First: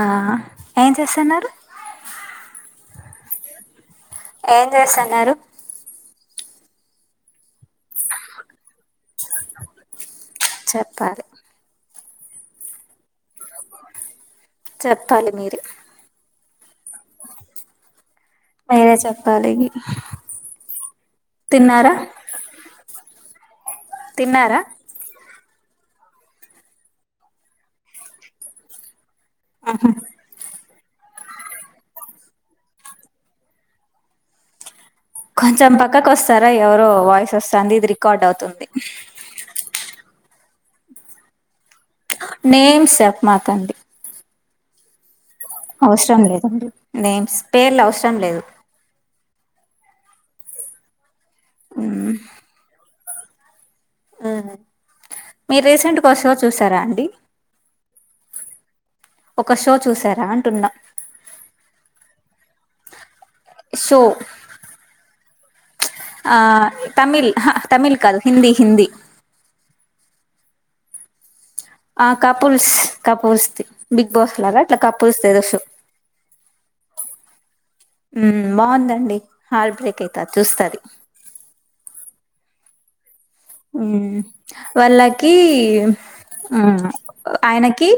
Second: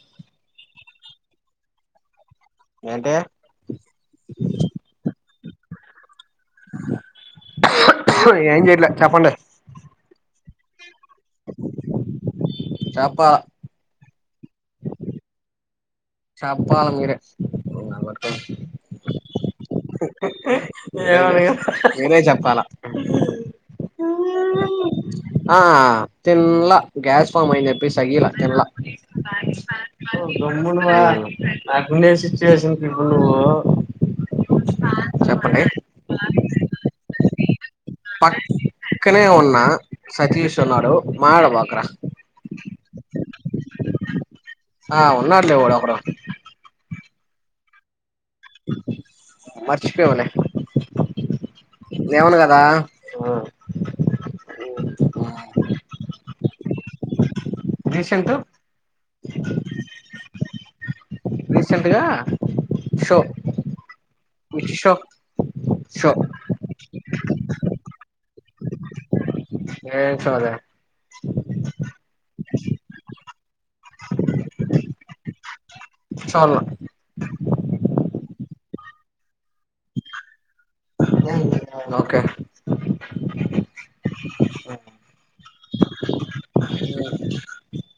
ఆ ఏం చేస్తున్నారు ఏంటే ఏం చేస్తున్నారు ఏం చేయట్ల చెప్పండి చెప్పాల్ చెప్పా చెప్పాలి మీరె షా చెప్పాల మీరే మీరే చెప్పాలి తిన్నారా మీరే చెప్పాల తిన్నారా ఆ తిన్లా గ్యాస్ ఫామ్ అయ్యిందని చెప్పిసి అగీల తిన్ల రా [unintelligible] [unintelligible] నా కుండె సిచువేషన్ కి ఇప్పుడు నువ్వు చెప్పండి కొంచెం పక్కకు వస్తారా ఎవరో వాయిస్ వస్తుంది ఇది రికార్డ్ అవుతుంది పక్కనే ఉన్న సతీష్ ఉన్నాడు మాటాడబాకరా నేమ్ సెప్ మాకండి ఆ ఉన్నాడ్లే వాడ అవసరం లేదండి నేమ్స్ పేర్లు అవస్ ఇష్టం లేదు మర్చిపోవెనే నెమను కదా ఆ మీరు రీసెంట్ గొ షొషు చూసారా అండి రీసెంట్ ఒక షో చూసారా అంటున్నా రీసెంట్ గా షో షో ఇష్షో ఆ తమిల్ అహా తమిళ్ కాదు హిందీ హిందీ ఏడ్ చావులే ఆ కపుల్స్ కపుల్స్ది బిగ్ బాస్ లాగా అట్లా కపుల్స్ తెలుసు చాల్ న ఉ బాగుందండి హార్ట్ బ్రేక్ అయితాది ఓకే ఉమ్ వాళ్ళకి ఆయనకి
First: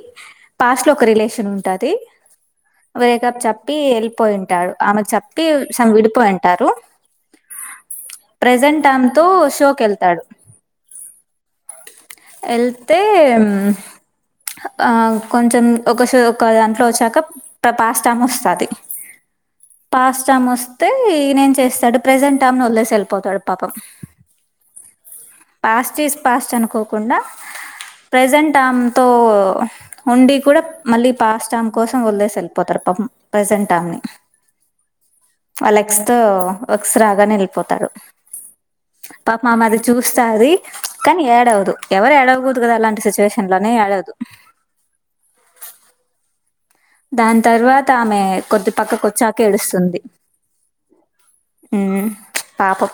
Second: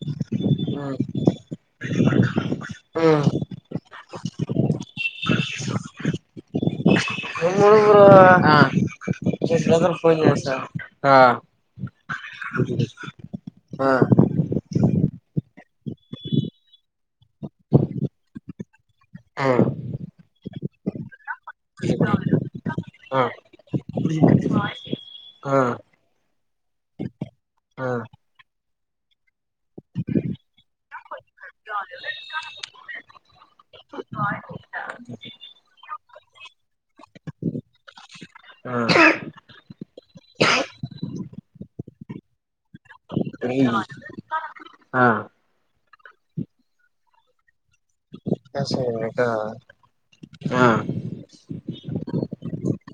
పాస్ట్ లో ఒక రిలేషన్ ఉంటాది ఆ ఆ ఆ ఆ వే ఆ కప్ చప్పి ఎల్ పోయింటాడు ఆమె చెప్పి సమ్ విడిపోయింటారు ప్రెజెంట్ ఆమ తూ షో కెళ్తాడు ఎళ్తే ఆ కొంచెం ఒక షో ఒక దాంట్లో వచ్చాక త పాశ్తాము వస్తది పాశ్తామొస్ అయితే నేం చేస్తాడు ప్రెజెంట్ ఆమెను వదిలేసి ఆ వెళ్ళిపోతాడు పాపం పాస్ట్స్ పాస్ట్ అనుకోకుండా ప్రెజెంట్ ఆ ఉండి కూడా మళ్ళీ పాస్ట్ టామ్ కోసం వదసి వెళ్ళిపోతారు పాప ప్రసెంట్ టామ్ ని వాళ్ళ ఎక్స్ తో ఎక్స్ రాగానే వెళ్ళిపోతారు ఆ పాప మా మది వస్తుధి కానీ ఎడవదు ఎవరు ఎడ కదా అలాంటి సిచ్యువేషన్ లోనే ఎడవధు ఆ ఆ దాన్ తర్వాత ఆమె కొద్దిపక్కకి ఇంకా వచ్చాక ఏడుస్తుంది. ఉ పాపం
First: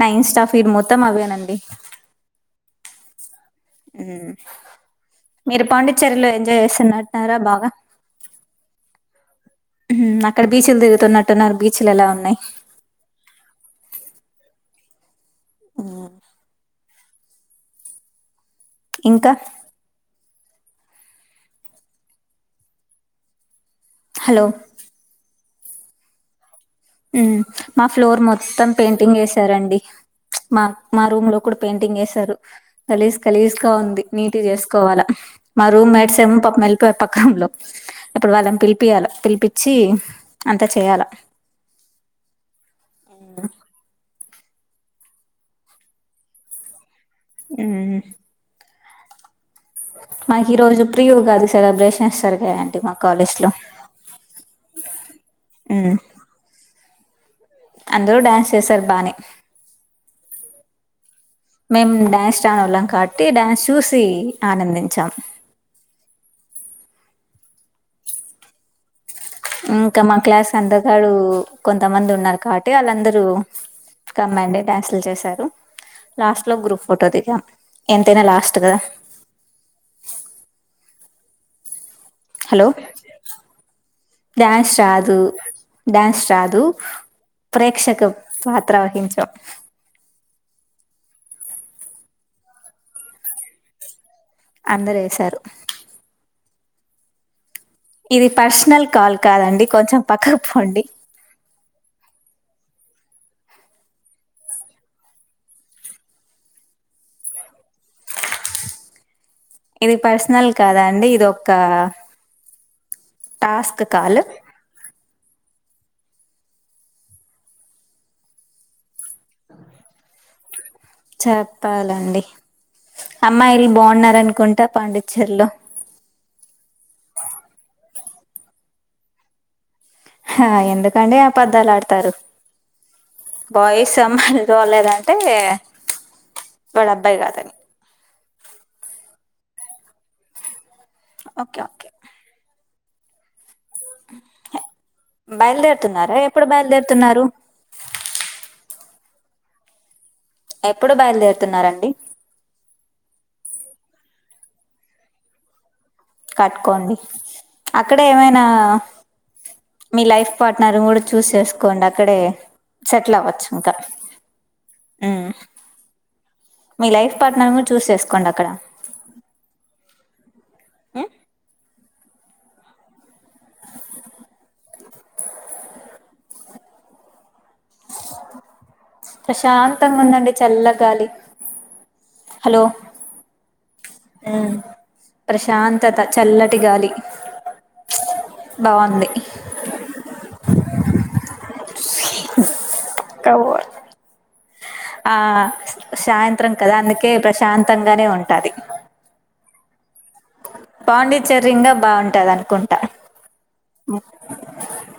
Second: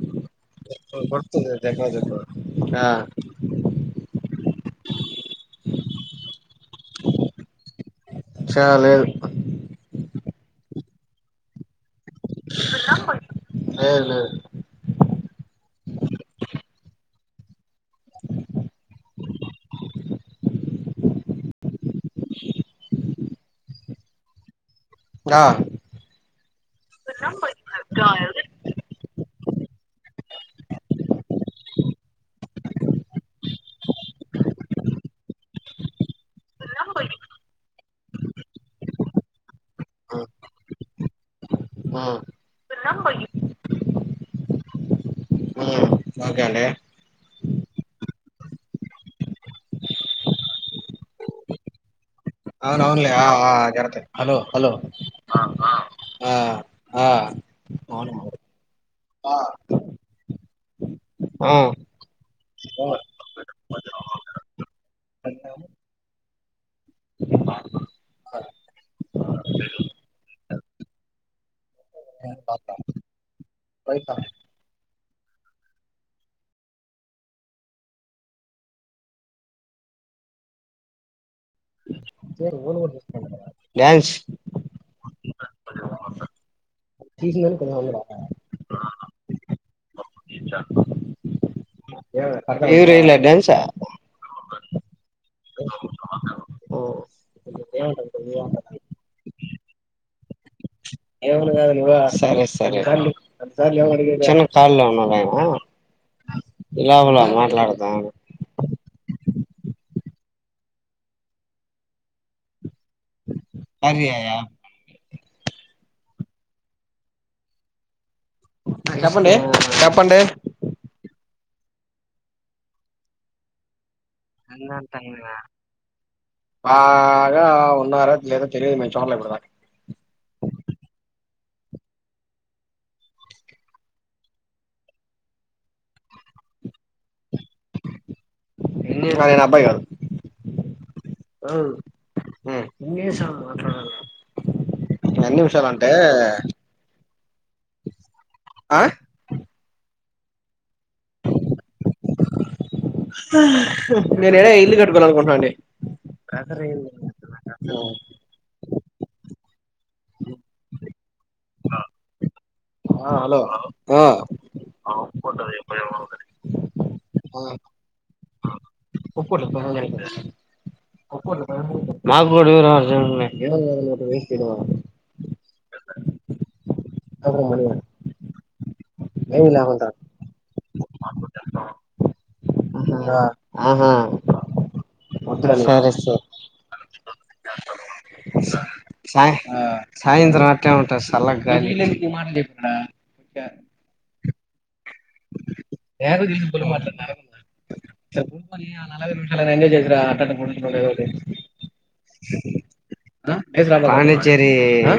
నా ఇన్స్టాఫ్ [unintelligible] మొత్తం పడుతుంది అవేనండి. దగ్గర దగ్గర ఆ ఉమ్ నాట్నార బాగా చా లేదు అక్కడ బీచ్ లు తిరుగుతున్నట్టున్నారు బీచ్ లేదు లేదు ఇంగా ఇంకా [inaudible] హలో ఆ ఉమ్ మా ఫ్లోర్ మొత్తం పెయింటింగ్ చేసి సరే అండి మా మా రూమ్ లో కూడా పెయింటింగ్ వసారు కలీసి కలీజగా ఉంది నీటి చేసుకోవాలా మా రూమ్ మేట్స్ ఏమో మళ్ళిపోయ పక్కంలో ఇప్పుడు వాళ్ళని పిలిపియాల పిలిపచ్చి అంత చేయాల ఆ అవునా ఉమ్ ఓకే అండీ ఉమ్ మాకి ఇరోజు ప్రియయుగాది సెలబ్రేషన్ అవును అవునులే ఆ కరెక్ట్ ఏ హలో హలో ఆ ఆ అంద్రూ డ్యాన్స్ చేసారు బాని ఆ మేం డ్యాన్స్ స్టాన్ వాళ్ళం కాట్టి డ్యాన్స్ చూసి ఆనందించాం ఇంకా మా క్లాస్ అందగాడు కొంతమంది ఉన్నారు కాబట్టి వాళ్ళందరూ పైసా కమ్మడి డ్యాన్సులు చేసారు లాస్ట్ లో గ్రూప్ ఫోటో దిగాం ఎంతైనా లాస్ట్ కదా హలో డ్యాన్స ధు అ డ్యాన్స్ అదు ప్రేక్షక పాత్రవ ఇంచా ఇంచా ఇవి రలే డన్సా అందరేశారు ఇది పర్సనల్ కాల్ కాదండి కొంచెం పక్కకు పోండి సరే సరే చిన్న కాల్లో ఉన్నాడు ఆయన ఇలావలా మాట్లాడతా ఇది పర్సనల్ కాదా అండి ఇది ఒకా టాస్క్ కాాల చెప్పండి చెప్పండి చెప్పాలండి అమ్మాయిల్ బాగున్నారన్ బాగా ఉన్నర ఎదో తెలిదు మరీ చూడలే ఇప్పుడూ దాక ఆ ఎందుకండి ఆపద్దాలు ఆడతారు బాయస్ అమ్మలు రలేదంటే వాడు అబ్బాయి కాదని ఎన్నిం కా నేను అబ్బాయి గారు ఓకే అవును ఓకే హు ఇంగ్లీషా నిమిషాలు అంటే బయలుదేరుతున్నారా ఎప్పుడు బయలుదేరుతున్నారు ఆ ఎప్పుడు బయలుదేరుతున్నారంండి నేనునే ఇల్లు కటుకోవాల అనుకుంటన్నానడి కట్టుకోండి అక్కడే ఏమైనా మీ లైఫ్ పార్ట్నర్ కూడ చూస్ చేసుకోండి అక్కడే ఆ సెటిల్ హలో అవ్వచ్చు ఇంకా ఆ ఉమ్ మీ లైఫ్ పార్ట్నర్ ను చూస్ చేసుకో కొండ్ అక్కడ ఒప్పు ప ఉమ్ ఒప్పు ప మాకుడ [unintelligible] [unintelligible] [unintelligible] ప్రశాంతంగా ఉందండి చల్ గాలి హలో ఆహా హమ్ సరే సరే ప్రశాంతత చల్లటి గాలి బాగుంది షాయ సాయంత్రం ఉంటా సల్లగ్ గాలి కవోర్ ఆ నాకు తెలిసి సాయంత్రం బుల్ కదా అందుకే మాట్లాడినారు ప్రశాంతంగానే ఉంటది పాండిచ్చేరి ఇంకా బాగుంటది అనుకుంటా Pondicherry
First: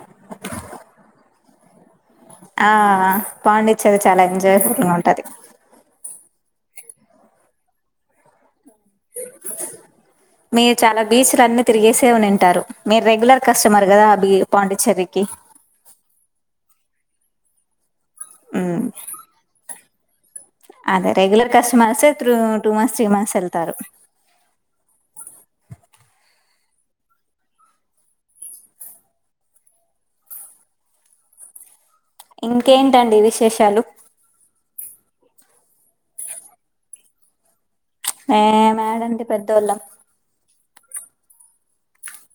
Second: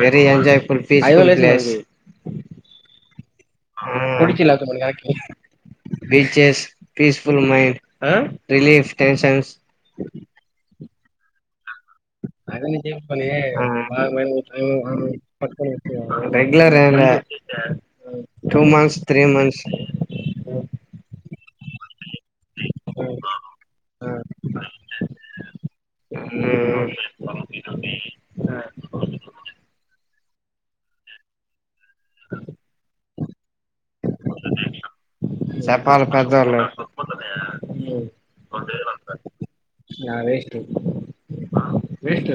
very enjoy full piece full place హమ్ ఆ అ పాండించ్చేరి చాలా ఎంజాయ్ [unintelligible] ఉంటది బీచెస్ పీస్ఫుల్ మైండ్ ఆ రిలీఫ్ టెన్షన్స్ మీరు చాలా బీస్ లన్ను కస్టమర్ కదా బి పాండిచ్చేరికి రెగులర్ తమైందా two um months three months కస్టమర్సే through two months three months ఎళ్తారు ఆ ఇంకేంటండి విశేషాలు మొదద ఏ మేడంటి పెద్దోళ్ళం ఎస్ మంట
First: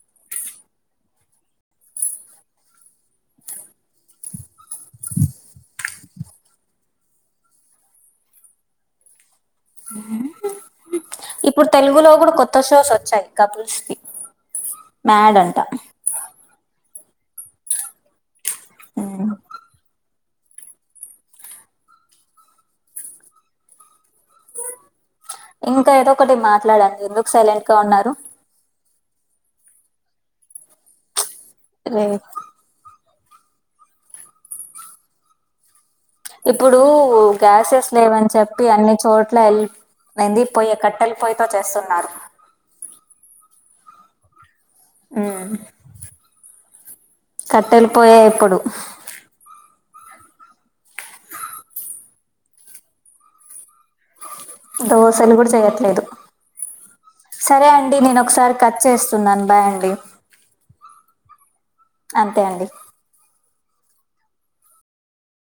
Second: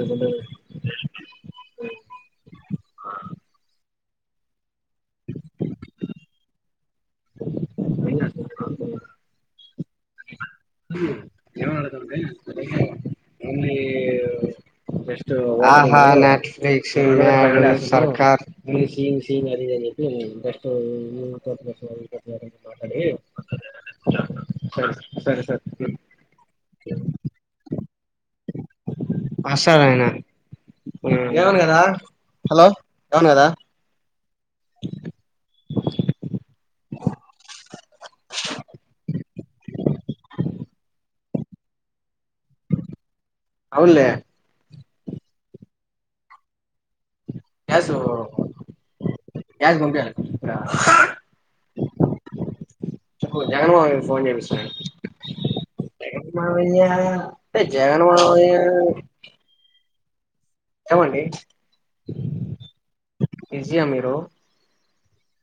హ్మ్ ఇప్పుడు తెలుగులో కూడా కొత్త షోస్ వచ్చాయి ఓన్లీ కపుల్స్ కి మ్యాడ్ అంట ఆహా [unintelligible] సింగ్ మాగ్ లా సర్కార్ అ సింగ్ ఉమ్. సింగ్ మరిద అస్టు మాట్లాడి సరే సరే ఇంకా ఏదో ఒకటి మాట్లాడా ఎందుకు సైలెంట్ గా ఉన్నారు వస్సారాయన రే [unintelligible] హలో అవును కదా ఇప్పుడు గ్యాసెస్ లేవని చెప్పి అన్ని చోట్ల ఎళ్ప్ ఏంది పొయ్య కట్టెలు పొయ్యతో చేస్తున్నారు అవునులే ఉమ్మ్ కట్టెలి గ్యాస్ పోయే ఇప్పుడు జను జగన్మామయ్య సరే అండి నేను ఒకసారి కట్ జగన్మామయ్య చేస్తున్నాను బాయ్ అండి ఏమండి అంతే అండి ఇ్జయా మీరు